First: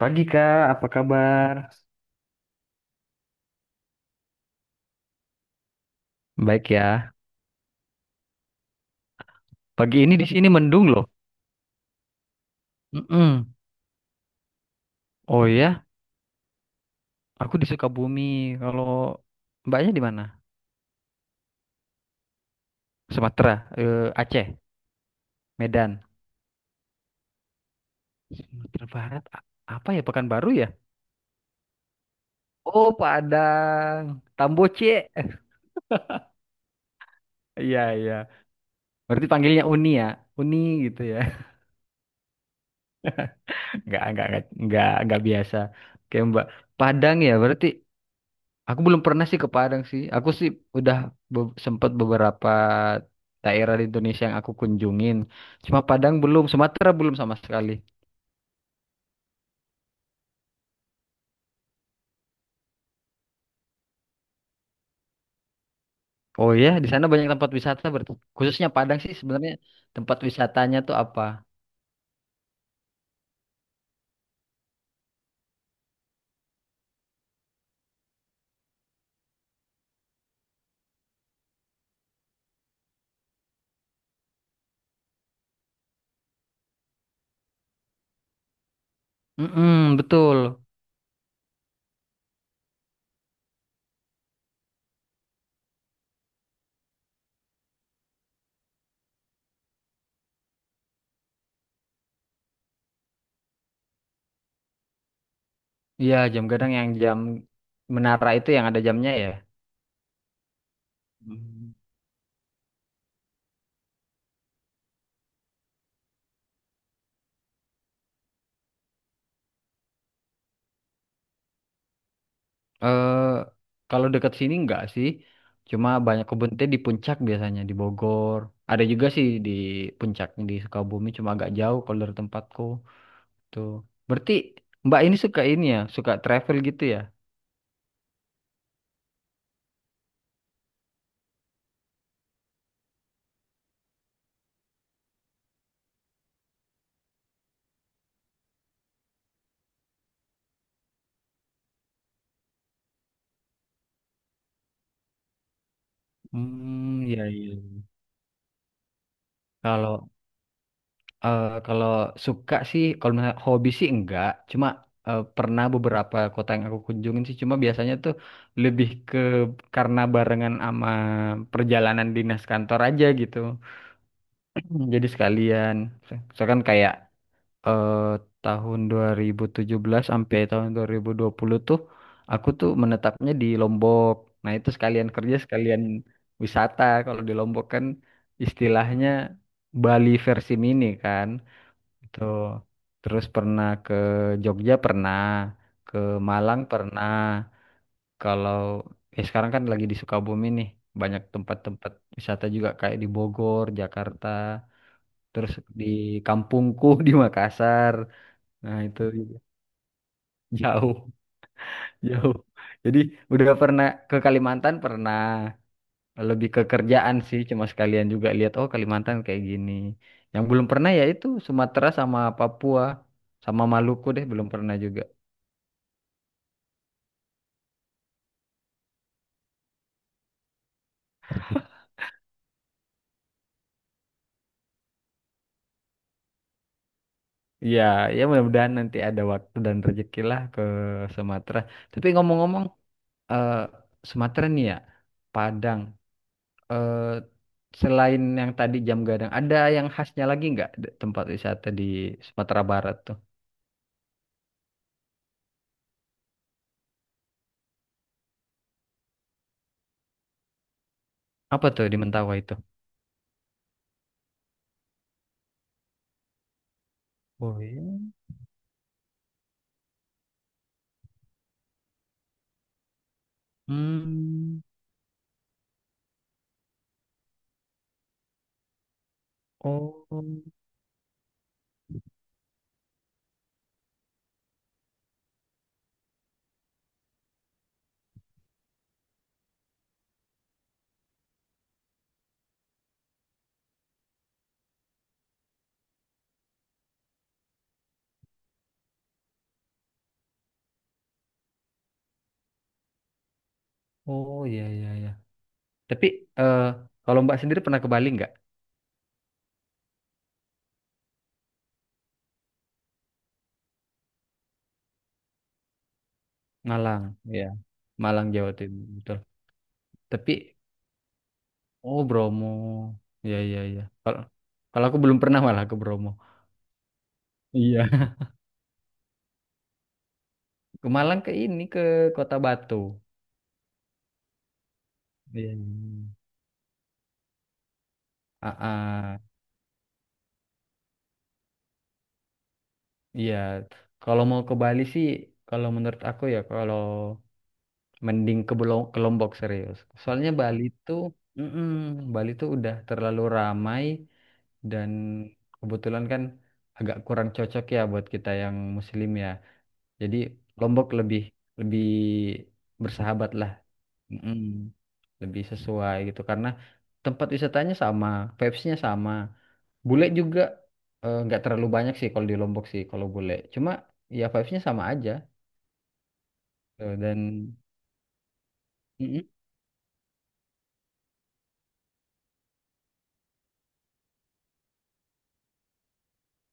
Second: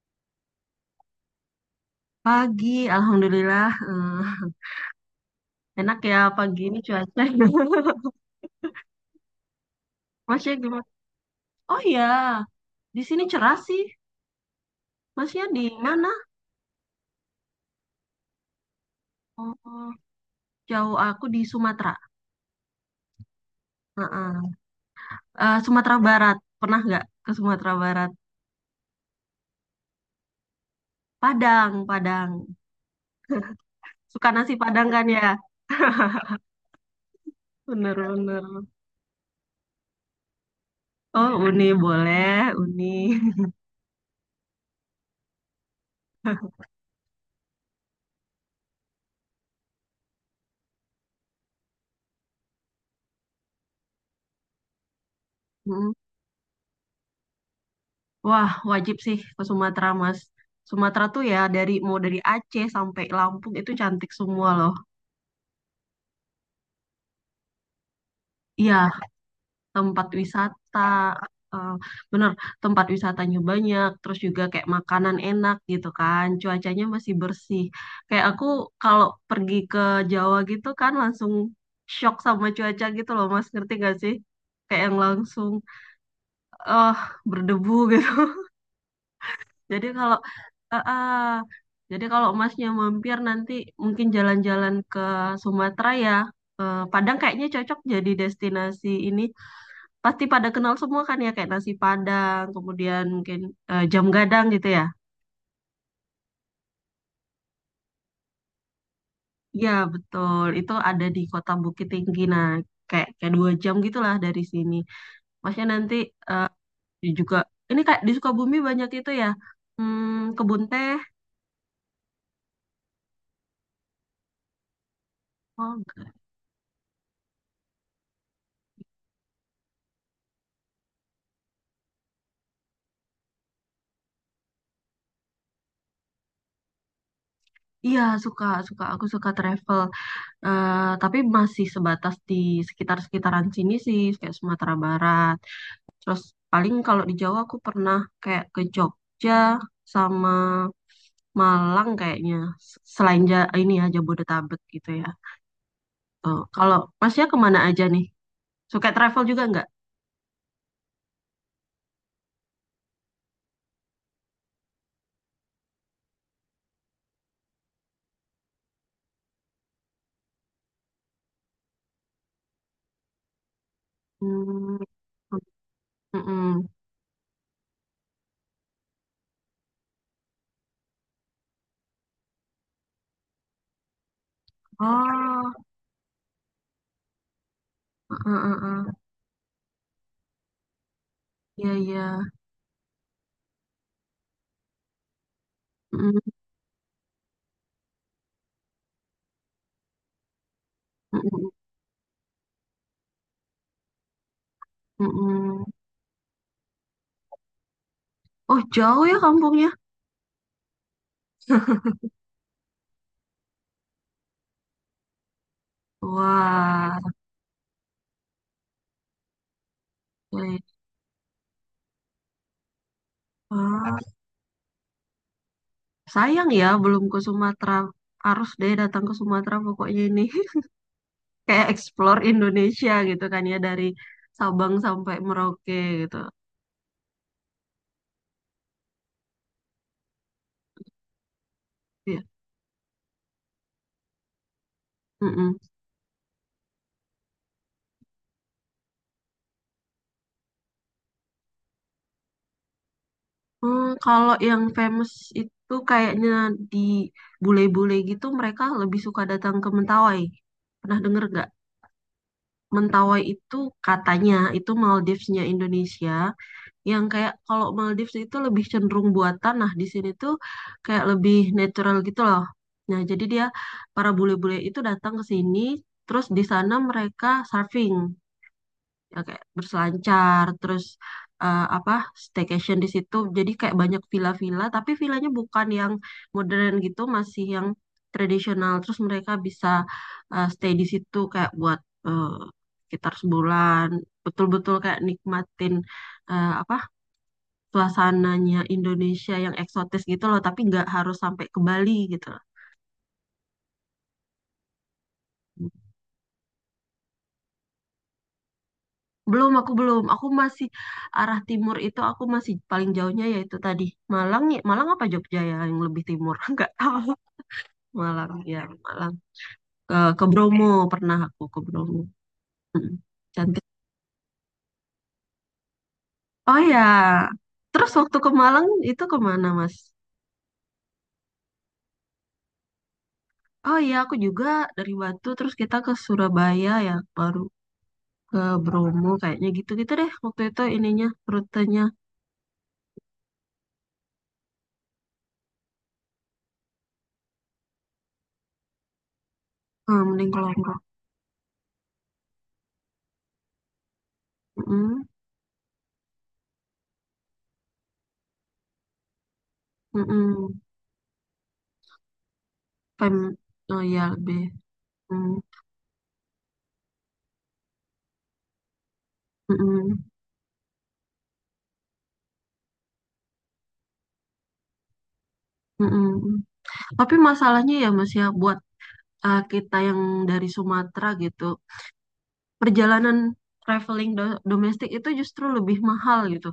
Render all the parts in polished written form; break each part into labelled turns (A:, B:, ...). A: Pagi Kak, apa kabar?
B: Pagi, alhamdulillah. Enak ya pagi
A: Baik
B: ini
A: ya.
B: cuaca.
A: Pagi ini di sini
B: Masnya gimana?
A: mendung loh.
B: Oh iya, di sini
A: Mm-mm.
B: cerah sih. Masnya
A: Oh
B: di
A: ya,
B: mana?
A: aku di Sukabumi. Kalau
B: Oh,
A: Mbaknya di mana?
B: jauh aku di Sumatera.
A: Sumatera,
B: Heeh.
A: Aceh,
B: Eh, Sumatera
A: Medan.
B: Barat. Pernah nggak ke Sumatera Barat?
A: Sumatera Barat, apa ya Pekanbaru ya?
B: Padang, Padang.
A: Oh, Padang,
B: Suka nasi Padang kan
A: Tamboce.
B: ya?
A: Iya, iya.
B: Bener-bener.
A: Berarti panggilnya Uni ya. Uni gitu ya.
B: Oh, Uni boleh, Uni.
A: Enggak biasa. Kayak Mbak. Padang ya, berarti aku belum pernah sih ke Padang sih. Aku sih udah sempet beberapa daerah di Indonesia yang aku kunjungin. Cuma
B: Mm.
A: Padang belum, Sumatera belum sama sekali.
B: Wah, wajib sih ke Sumatera, Mas. Sumatera tuh ya dari mau dari Aceh sampai Lampung itu cantik semua loh.
A: Oh ya, di sana banyak tempat wisata berarti. Khususnya
B: Iya,
A: Padang sih sebenarnya
B: tempat
A: tempat
B: wisata,
A: wisatanya tuh apa?
B: eh, bener, tempat wisatanya banyak, terus juga kayak makanan enak gitu kan, cuacanya masih bersih. Kayak aku kalau pergi ke Jawa gitu kan langsung shock sama cuaca gitu loh Mas, ngerti gak sih, kayak yang langsung eh berdebu gitu. Jadi
A: Mm-mm,
B: kalau
A: betul.
B: eh, eh, jadi kalau Masnya mampir nanti mungkin jalan-jalan ke Sumatera ya, Padang kayaknya cocok jadi destinasi ini. Pasti pada kenal semua kan ya, kayak nasi Padang, kemudian mungkin jam gadang gitu ya.
A: Iya, jam gadang yang jam menara itu yang ada jamnya ya.
B: Iya betul, itu ada di Kota
A: Hmm.
B: Bukit Tinggi. Nah, kayak kayak 2 jam gitulah dari sini. Masnya nanti eh, juga ini kayak di Sukabumi banyak itu ya. Hmm, kebun teh.
A: Eh, Kalau dekat sini enggak sih.
B: Oh,
A: Cuma
B: enggak.
A: banyak kebun teh di puncak biasanya di Bogor. Ada juga sih di puncak di Sukabumi cuma agak jauh kalau dari tempatku. Tuh. Berarti Mbak ini suka ini ya, suka travel gitu ya?
B: Iya, suka, suka, aku suka travel. Eh, tapi masih sebatas di sekitar-sekitaran sini sih, kayak Sumatera Barat. Terus paling kalau di Jawa aku pernah kayak ke Jogja sama Malang kayaknya. Selain ini ya Jabodetabek gitu ya. Oh, kalau
A: Hmm, iya
B: Masnya
A: iya.
B: kemana aja nih? Suka travel juga nggak?
A: Kalau kalau suka sih, kalau misalnya hobi sih enggak. Cuma pernah beberapa kota yang aku kunjungin sih. Cuma biasanya tuh lebih ke karena barengan sama perjalanan dinas kantor aja gitu.
B: Hmm,
A: Hmm, jadi sekalian, misalkan
B: mm-mm.
A: kayak eh, tahun 2017 sampai tahun 2020 tuh aku tuh menetapnya di Lombok. Nah, itu sekalian kerja,
B: Oh,
A: sekalian wisata. Kalau di Lombok kan
B: heeh, heeh.
A: istilahnya Bali versi mini kan.
B: Iya iya.
A: Itu terus pernah ke Jogja pernah, ke Malang pernah. Kalau sekarang kan lagi di Sukabumi nih, banyak
B: Mm-mm,
A: tempat-tempat wisata juga kayak di Bogor, Jakarta, terus
B: mm-mm.
A: di kampungku di Makassar,
B: Oh,
A: nah itu
B: jauh ya
A: juga
B: kampungnya?
A: jauh, jauh, jadi udah pernah ke Kalimantan pernah, lebih ke
B: Wah,
A: kerjaan sih cuma sekalian juga lihat oh Kalimantan kayak gini. Yang
B: baik.
A: belum pernah ya itu Sumatera sama Papua sama
B: Ah,
A: Maluku deh belum pernah juga.
B: sayang ya belum ke Sumatera. Harus deh datang ke Sumatera pokoknya ini. Kayak explore Indonesia gitu kan ya, dari Sabang sampai Merauke gitu.
A: Ya, ya mudah-mudahan nanti ada waktu dan rezeki lah ke Sumatera. Tapi ngomong-ngomong, eh Sumatera nih ya,
B: Iya.
A: Padang. eh, Selain yang tadi jam gadang, ada yang khasnya lagi nggak tempat wisata di Sumatera Barat tuh?
B: Hmm, kalau yang famous itu kayaknya di bule-bule gitu, mereka lebih suka datang ke Mentawai. Pernah denger gak?
A: Apa tuh di Mentawai itu?
B: Mentawai itu katanya itu Maldivesnya Indonesia. Yang kayak
A: Oh
B: kalau
A: iya.
B: Maldives itu lebih cenderung buatan. Nah di sini tuh kayak lebih natural gitu loh. Nah jadi dia, para bule-bule
A: Hmm,
B: itu datang ke sini. Terus di sana mereka surfing, ya kayak
A: oh,
B: berselancar, terus eh, apa staycation di situ, jadi kayak banyak villa-villa tapi villanya bukan yang modern gitu, masih yang tradisional. Terus mereka bisa stay di situ kayak buat eh, sekitar sebulan, betul-betul kayak nikmatin eh, apa suasananya Indonesia yang eksotis gitu loh, tapi nggak harus sampai ke Bali gitu loh.
A: oh iya iya iya. Tapi eh, kalau Mbak sendiri pernah ke Bali nggak?
B: Belum, aku belum. Aku masih arah timur itu, aku masih paling jauhnya yaitu tadi Malang ya. Malang apa Jogja ya yang lebih timur? Enggak
A: Malang,
B: tahu.
A: ya. Malang
B: Malang
A: Jawa
B: ya,
A: Timur,
B: Malang.
A: betul.
B: Ke
A: Tapi
B: Bromo, pernah aku ke Bromo.
A: oh Bromo,
B: Mm,
A: iya iya
B: cantik.
A: iya. Kalau kalau aku belum pernah malah ke Bromo.
B: Oh ya. Terus
A: Iya.
B: waktu ke Malang itu kemana Mas?
A: Ke Malang ke ini ke Kota Batu.
B: Oh iya, aku juga dari Batu,
A: Iya, iya,
B: terus kita ke
A: iya.
B: Surabaya ya, baru ke
A: Ah,
B: Bromo
A: ah.
B: kayaknya. Gitu-gitu deh waktu itu ininya, rutenya.
A: Iya, kalau mau ke Bali sih, kalau menurut aku ya, kalau mending ke ke Lombok serius.
B: Hmm, mending
A: Soalnya
B: kalau
A: Bali tuh, mm-mm, Bali tuh udah terlalu ramai
B: Mm
A: dan
B: -mm.
A: kebetulan kan agak kurang cocok ya buat kita yang Muslim ya.
B: Mm
A: Jadi
B: -mm.
A: Lombok lebih lebih bersahabat
B: Pem-
A: lah.
B: Oh iya lebih.
A: Mm-mm,
B: Hmm.
A: lebih sesuai gitu karena tempat wisatanya sama, vibes-nya sama.
B: Mm-mm,
A: Bule juga nggak terlalu banyak sih kalau di Lombok sih kalau bule. Cuma ya vibes-nya sama aja.
B: mm-mm.
A: Eh,
B: Tapi
A: dan
B: masalahnya ya Mas ya, buat
A: mm-mm.
B: kita yang dari Sumatera gitu, perjalanan traveling domestik itu justru lebih mahal gitu.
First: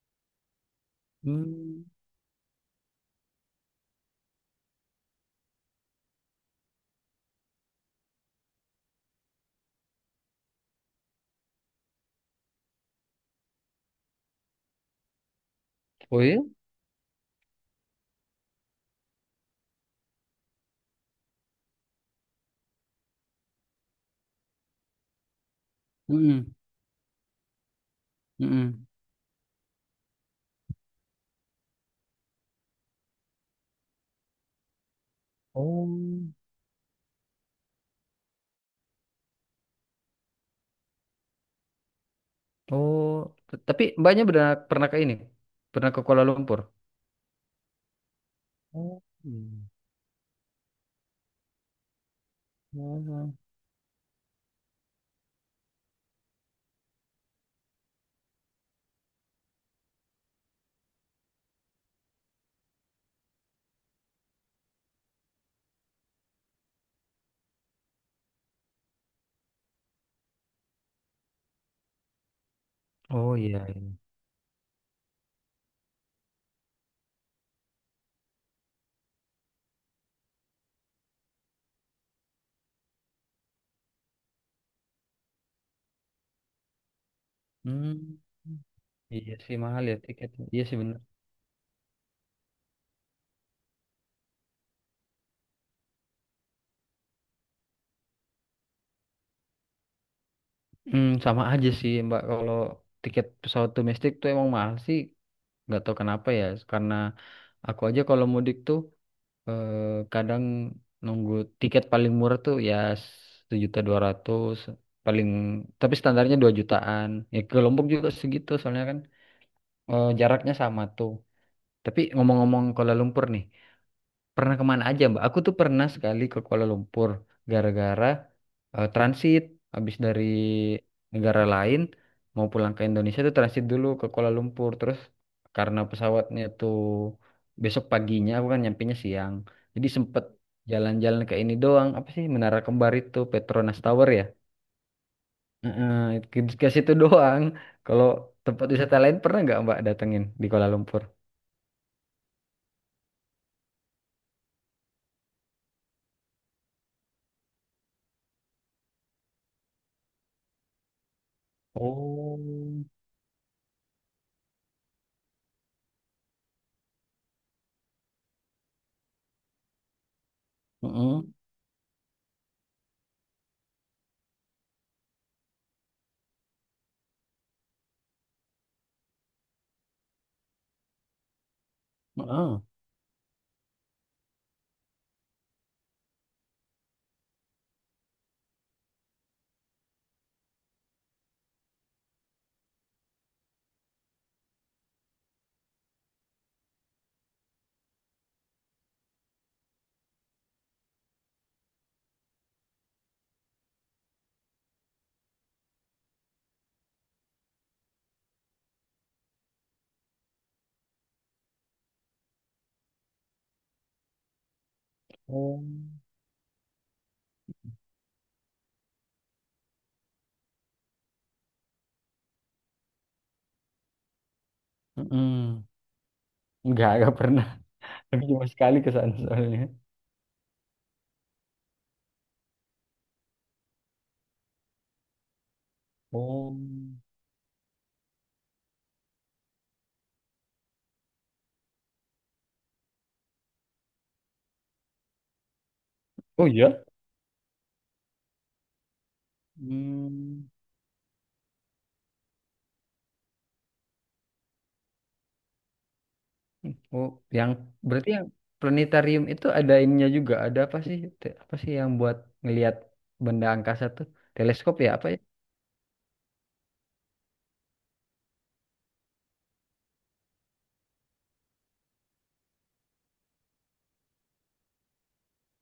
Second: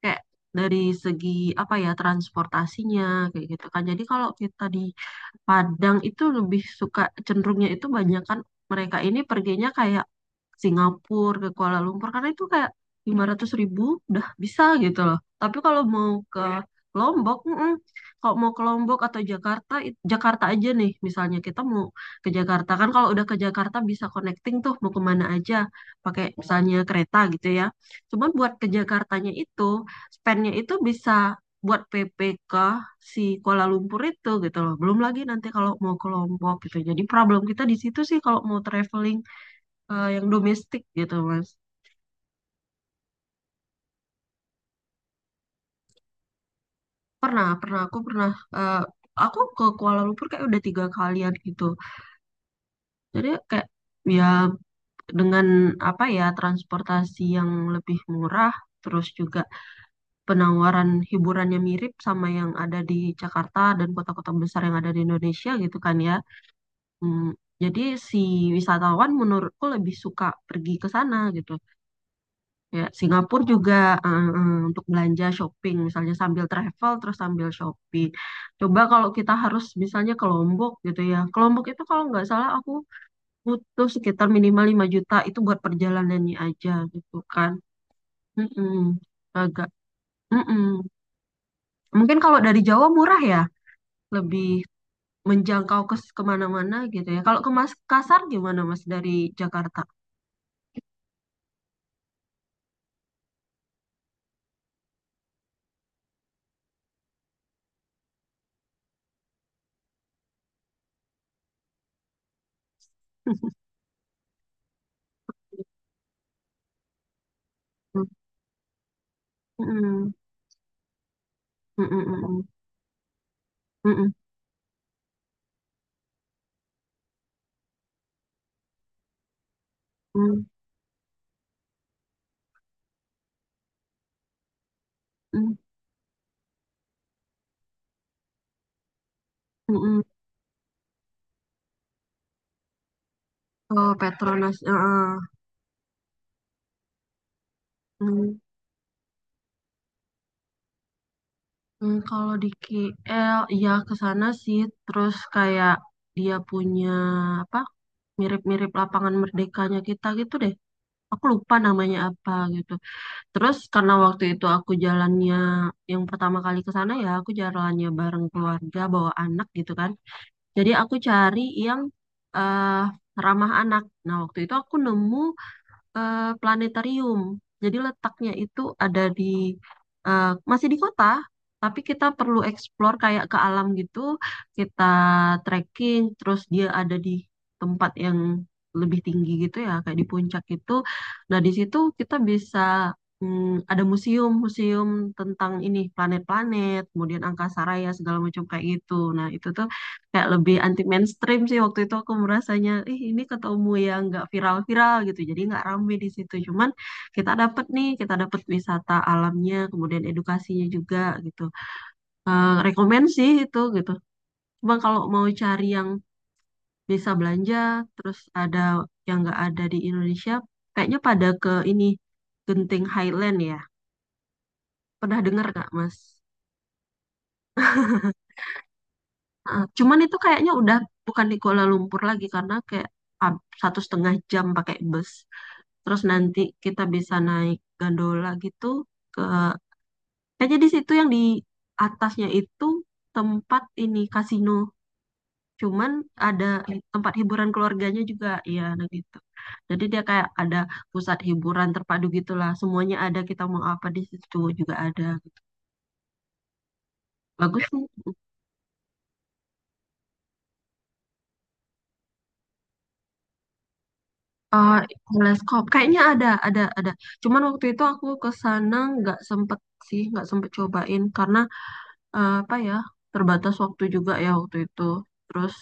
B: Kayak dari segi apa
A: Hmm.
B: ya, transportasinya kayak gitu kan. Jadi kalau kita di Padang itu lebih suka, cenderungnya itu banyak kan, mereka ini perginya kayak Singapura, ke Kuala Lumpur, karena itu kayak 500 ribu udah bisa gitu loh. Tapi kalau mau
A: Oh
B: ke
A: iya?
B: Ya. Lombok, mm-mm. Kalau mau ke Lombok atau Jakarta, Jakarta aja nih misalnya, kita mau ke Jakarta kan, kalau udah ke Jakarta bisa connecting tuh mau kemana aja pakai
A: Mm-mm.
B: misalnya kereta gitu ya. Cuman buat ke
A: Mm-mm.
B: Jakartanya itu spendnya itu bisa buat PP si Kuala Lumpur itu gitu loh. Belum lagi nanti kalau mau ke
A: Oh,
B: Lombok gitu. Jadi problem kita di situ sih kalau mau traveling yang domestik gitu Mas.
A: oh. Tapi mbaknya pernah pernah ke ini, pernah ke Kuala Lumpur.
B: Pernah, pernah, aku pernah eh,
A: Oh,
B: aku ke
A: iya.
B: Kuala Lumpur kayak udah tiga kalian gitu. Jadi
A: Oh.
B: kayak ya, dengan apa ya, transportasi yang lebih murah, terus juga penawaran hiburannya mirip sama yang ada di Jakarta dan kota-kota besar yang ada di Indonesia gitu kan ya. Hmm, jadi si wisatawan menurutku lebih suka pergi ke sana gitu. Ya,
A: Oh
B: Singapura
A: iya,
B: juga
A: iya.
B: untuk belanja shopping, misalnya sambil travel terus sambil shopping. Coba kalau kita harus misalnya ke Lombok gitu ya. Ke Lombok itu kalau nggak salah aku butuh sekitar minimal 5 juta itu buat perjalanannya aja gitu kan.
A: Hmm.
B: Mm-mm,
A: Iya sih
B: agak.
A: mahal ya tiketnya. Iya
B: Mm-mm.
A: sih bener.
B: Mungkin kalau dari Jawa murah ya, lebih menjangkau ke kemana-mana gitu ya. Kalau ke Mas Kasar gimana Mas, dari Jakarta?
A: Hmm, sama aja sih Mbak. Kalau tiket pesawat domestik tuh emang mahal sih. Nggak tahu kenapa ya. Karena aku aja kalau mudik tuh eh, kadang nunggu tiket paling murah tuh ya 1.200.000 paling, tapi standarnya 2 jutaan, ya ke Lombok juga segitu soalnya kan
B: Mm-mm.
A: jaraknya sama tuh. Tapi
B: Mm-mm, mm-mm,
A: ngomong-ngomong Kuala Lumpur nih,
B: mm-mm,
A: pernah kemana aja, Mbak? Aku tuh pernah sekali ke Kuala Lumpur gara-gara transit. Habis dari
B: mm-mm,
A: negara lain mau pulang ke Indonesia tuh transit dulu ke Kuala Lumpur. Terus karena pesawatnya tuh besok paginya, aku kan nyampainya siang. Jadi
B: mm-mm.
A: sempet jalan-jalan ke ini doang. Apa sih Menara Kembar itu, Petronas
B: Oh,
A: Tower ya?
B: Petronas. Heeh.
A: Heeh, ke situ doang. Kalau
B: Mm,
A: tempat wisata lain pernah nggak Mbak datengin di Kuala Lumpur?
B: mm, kalau di KL, ya ke sana sih. Terus kayak dia punya apa? Mirip-mirip lapangan merdekanya kita gitu deh. Aku lupa namanya apa
A: Oh,
B: gitu. Terus karena waktu itu aku jalannya yang pertama kali ke sana ya, aku jalannya bareng keluarga bawa anak gitu kan. Jadi aku
A: heeh,
B: cari yang eh ramah anak. Nah, waktu itu aku nemu planetarium. Jadi letaknya itu ada di eh, masih di kota, tapi kita perlu
A: heeh.
B: explore kayak ke alam gitu. Kita trekking, terus dia ada di tempat yang lebih tinggi gitu ya, kayak di puncak itu. Nah, di situ kita bisa ada museum-museum tentang ini planet-planet, kemudian angkasa raya segala macam kayak gitu. Nah, itu tuh kayak lebih anti mainstream sih, waktu itu aku merasanya ih ini ketemu yang nggak viral-viral gitu, jadi nggak rame di situ. Cuman kita dapet nih, kita dapet wisata alamnya, kemudian edukasinya juga gitu. Eh, rekomen sih itu gitu, cuma kalau mau
A: Oh.
B: cari yang bisa belanja terus ada yang nggak ada di Indonesia, kayaknya pada ke ini Genting Highland ya, pernah dengar
A: Mm-mm.
B: nggak Mas?
A: Nggak pernah. Tapi cuma sekali ke sana soalnya.
B: Heeh. Cuman itu kayaknya udah bukan di Kuala Lumpur lagi, karena kayak 1,5 jam pakai bus. Terus nanti
A: Oh,
B: kita bisa naik gondola gitu ke jadi situ yang di atasnya itu tempat ini kasino. Cuman ada
A: oh iya.
B: tempat hiburan keluarganya juga, ya, nah gitu. Jadi dia kayak
A: Hmm.
B: ada pusat hiburan terpadu gitulah. Semuanya ada, kita mau apa di situ juga ada.
A: Oh, yang
B: Bagus sih.
A: berarti yang planetarium itu ada ininya juga. Ada apa sih? Apa sih yang buat ngelihat benda angkasa tuh? Teleskop
B: Eh,
A: ya apa ya?
B: teleskop kayaknya ada, ada. Cuman waktu itu aku ke sana nggak sempet sih, nggak sempet cobain karena eh, apa ya terbatas waktu juga ya waktu itu. Terus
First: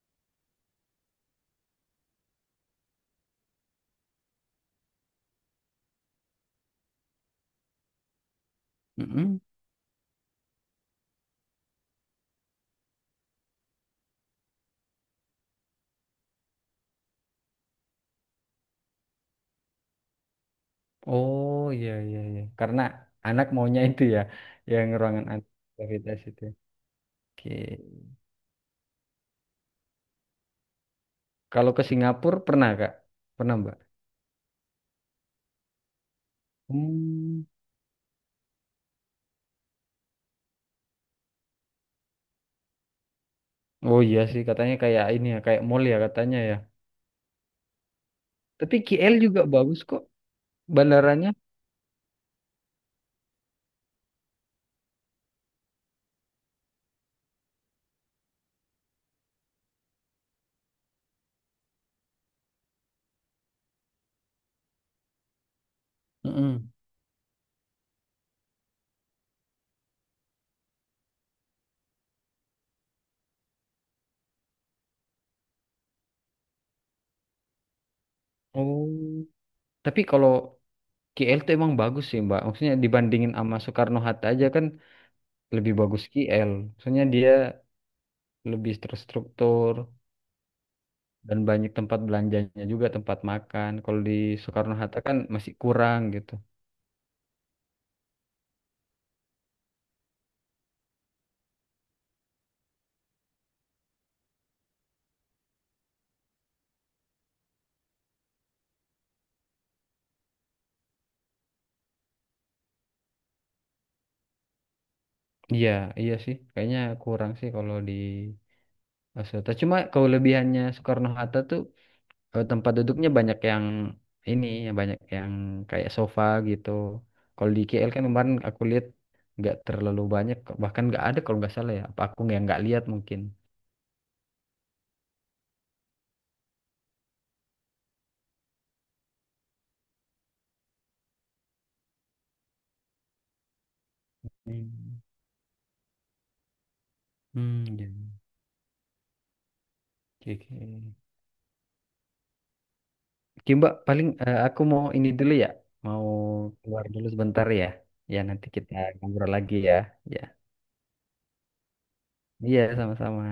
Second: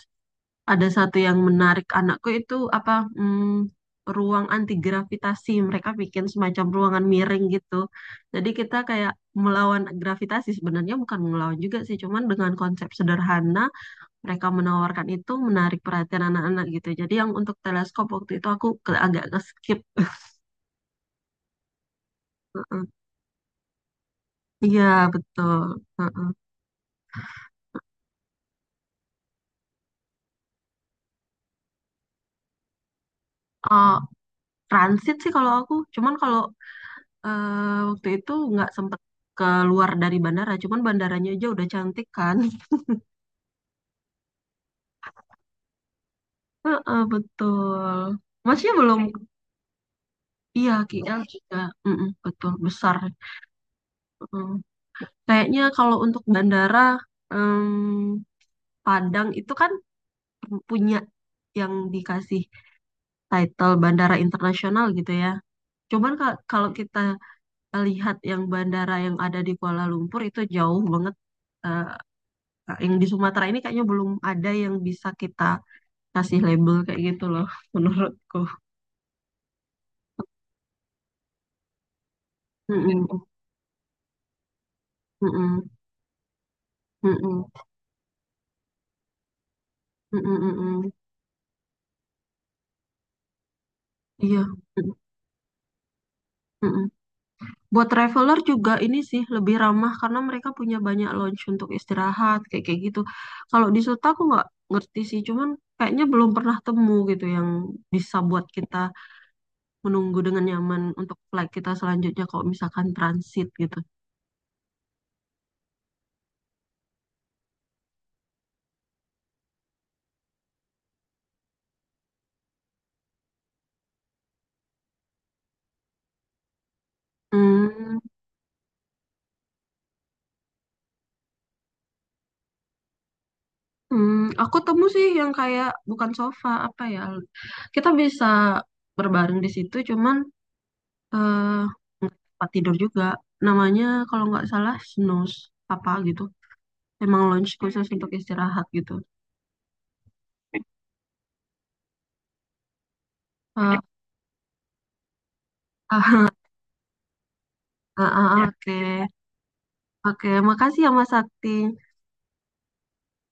B: ada satu yang menarik anakku itu apa, mm, ruang anti gravitasi. Mereka bikin semacam ruangan miring gitu. Jadi kita kayak
A: Mm-mm.
B: melawan gravitasi, sebenarnya bukan melawan juga sih, cuman dengan konsep sederhana mereka menawarkan itu, menarik perhatian anak-anak gitu. Jadi yang untuk teleskop waktu itu aku agak nge-skip.
A: Oh iya iya iya. Karena
B: Heeh.
A: anak maunya itu ya,
B: Iya,
A: yang ruangan anti
B: betul.
A: gravitasi
B: Heeh.
A: itu. Oke. Kalau ke Singapura pernah Kak? Pernah Mbak?
B: Oh, transit sih kalau aku, cuman kalau
A: Hmm.
B: waktu itu nggak sempet keluar dari bandara, cuman bandaranya aja udah cantik kan.
A: Oh iya sih katanya kayak ini ya, kayak mall ya katanya ya.
B: Heeh, betul. Masnya
A: Tapi
B: belum,
A: KL juga bagus kok
B: iya KL
A: bandaranya.
B: juga, mm-mm, betul besar. Mm. Kayaknya kalau untuk bandara em, Padang itu kan punya yang dikasih title bandara internasional gitu ya. Cuman kalau
A: Mm-mm.
B: kita lihat yang bandara yang ada di Kuala Lumpur itu jauh banget. eh, yang di Sumatera ini kayaknya belum ada yang bisa kita kasih label kayak gitu loh, menurutku.
A: Oh. Tapi kalau KL tuh emang bagus sih Mbak. Maksudnya
B: Mm-mm,
A: dibandingin sama Soekarno-Hatta aja kan
B: mm-mm,
A: lebih bagus KL. Maksudnya dia
B: mm-mm,
A: lebih terstruktur
B: mm-mm, mm-mm.
A: dan banyak tempat belanjanya juga tempat makan. Kalau di
B: Iya. Mm,
A: Soekarno-Hatta kan masih kurang gitu.
B: mm-mm. Buat traveler juga ini sih lebih ramah karena mereka punya banyak lounge untuk istirahat kayak kayak gitu. Kalau di Suta aku nggak ngerti sih, cuman kayaknya belum pernah temu gitu yang bisa buat kita menunggu dengan nyaman untuk flight kita selanjutnya kalau misalkan transit gitu.
A: Iya, iya sih. Kayaknya kurang sih kalau di Soekarno-Hatta. Cuma kelebihannya Soekarno-Hatta tuh tempat duduknya banyak yang ini, yang banyak yang kayak sofa gitu. Kalau di KL
B: Hmm,
A: kan kemarin aku lihat nggak terlalu banyak, bahkan nggak ada kalau nggak salah ya. Apa aku yang nggak lihat mungkin.
B: hmm, aku temu sih yang kayak bukan sofa apa ya? Kita bisa berbaring di situ, cuman eh tempat tidur juga. Namanya kalau nggak salah
A: Hmm,
B: snooze apa gitu. Emang lunch
A: hmm,
B: khusus
A: ya.
B: untuk istirahat gitu.
A: Oke, oke. Oke Mbak,
B: Ah,
A: paling aku mau ini dulu ya, mau
B: ah,
A: keluar dulu sebentar ya.
B: ah,
A: Ya nanti
B: ah,
A: kita
B: oke.
A: ngobrol lagi ya. Ya,
B: Oke, makasih ya Mas Sakti.
A: iya sama-sama.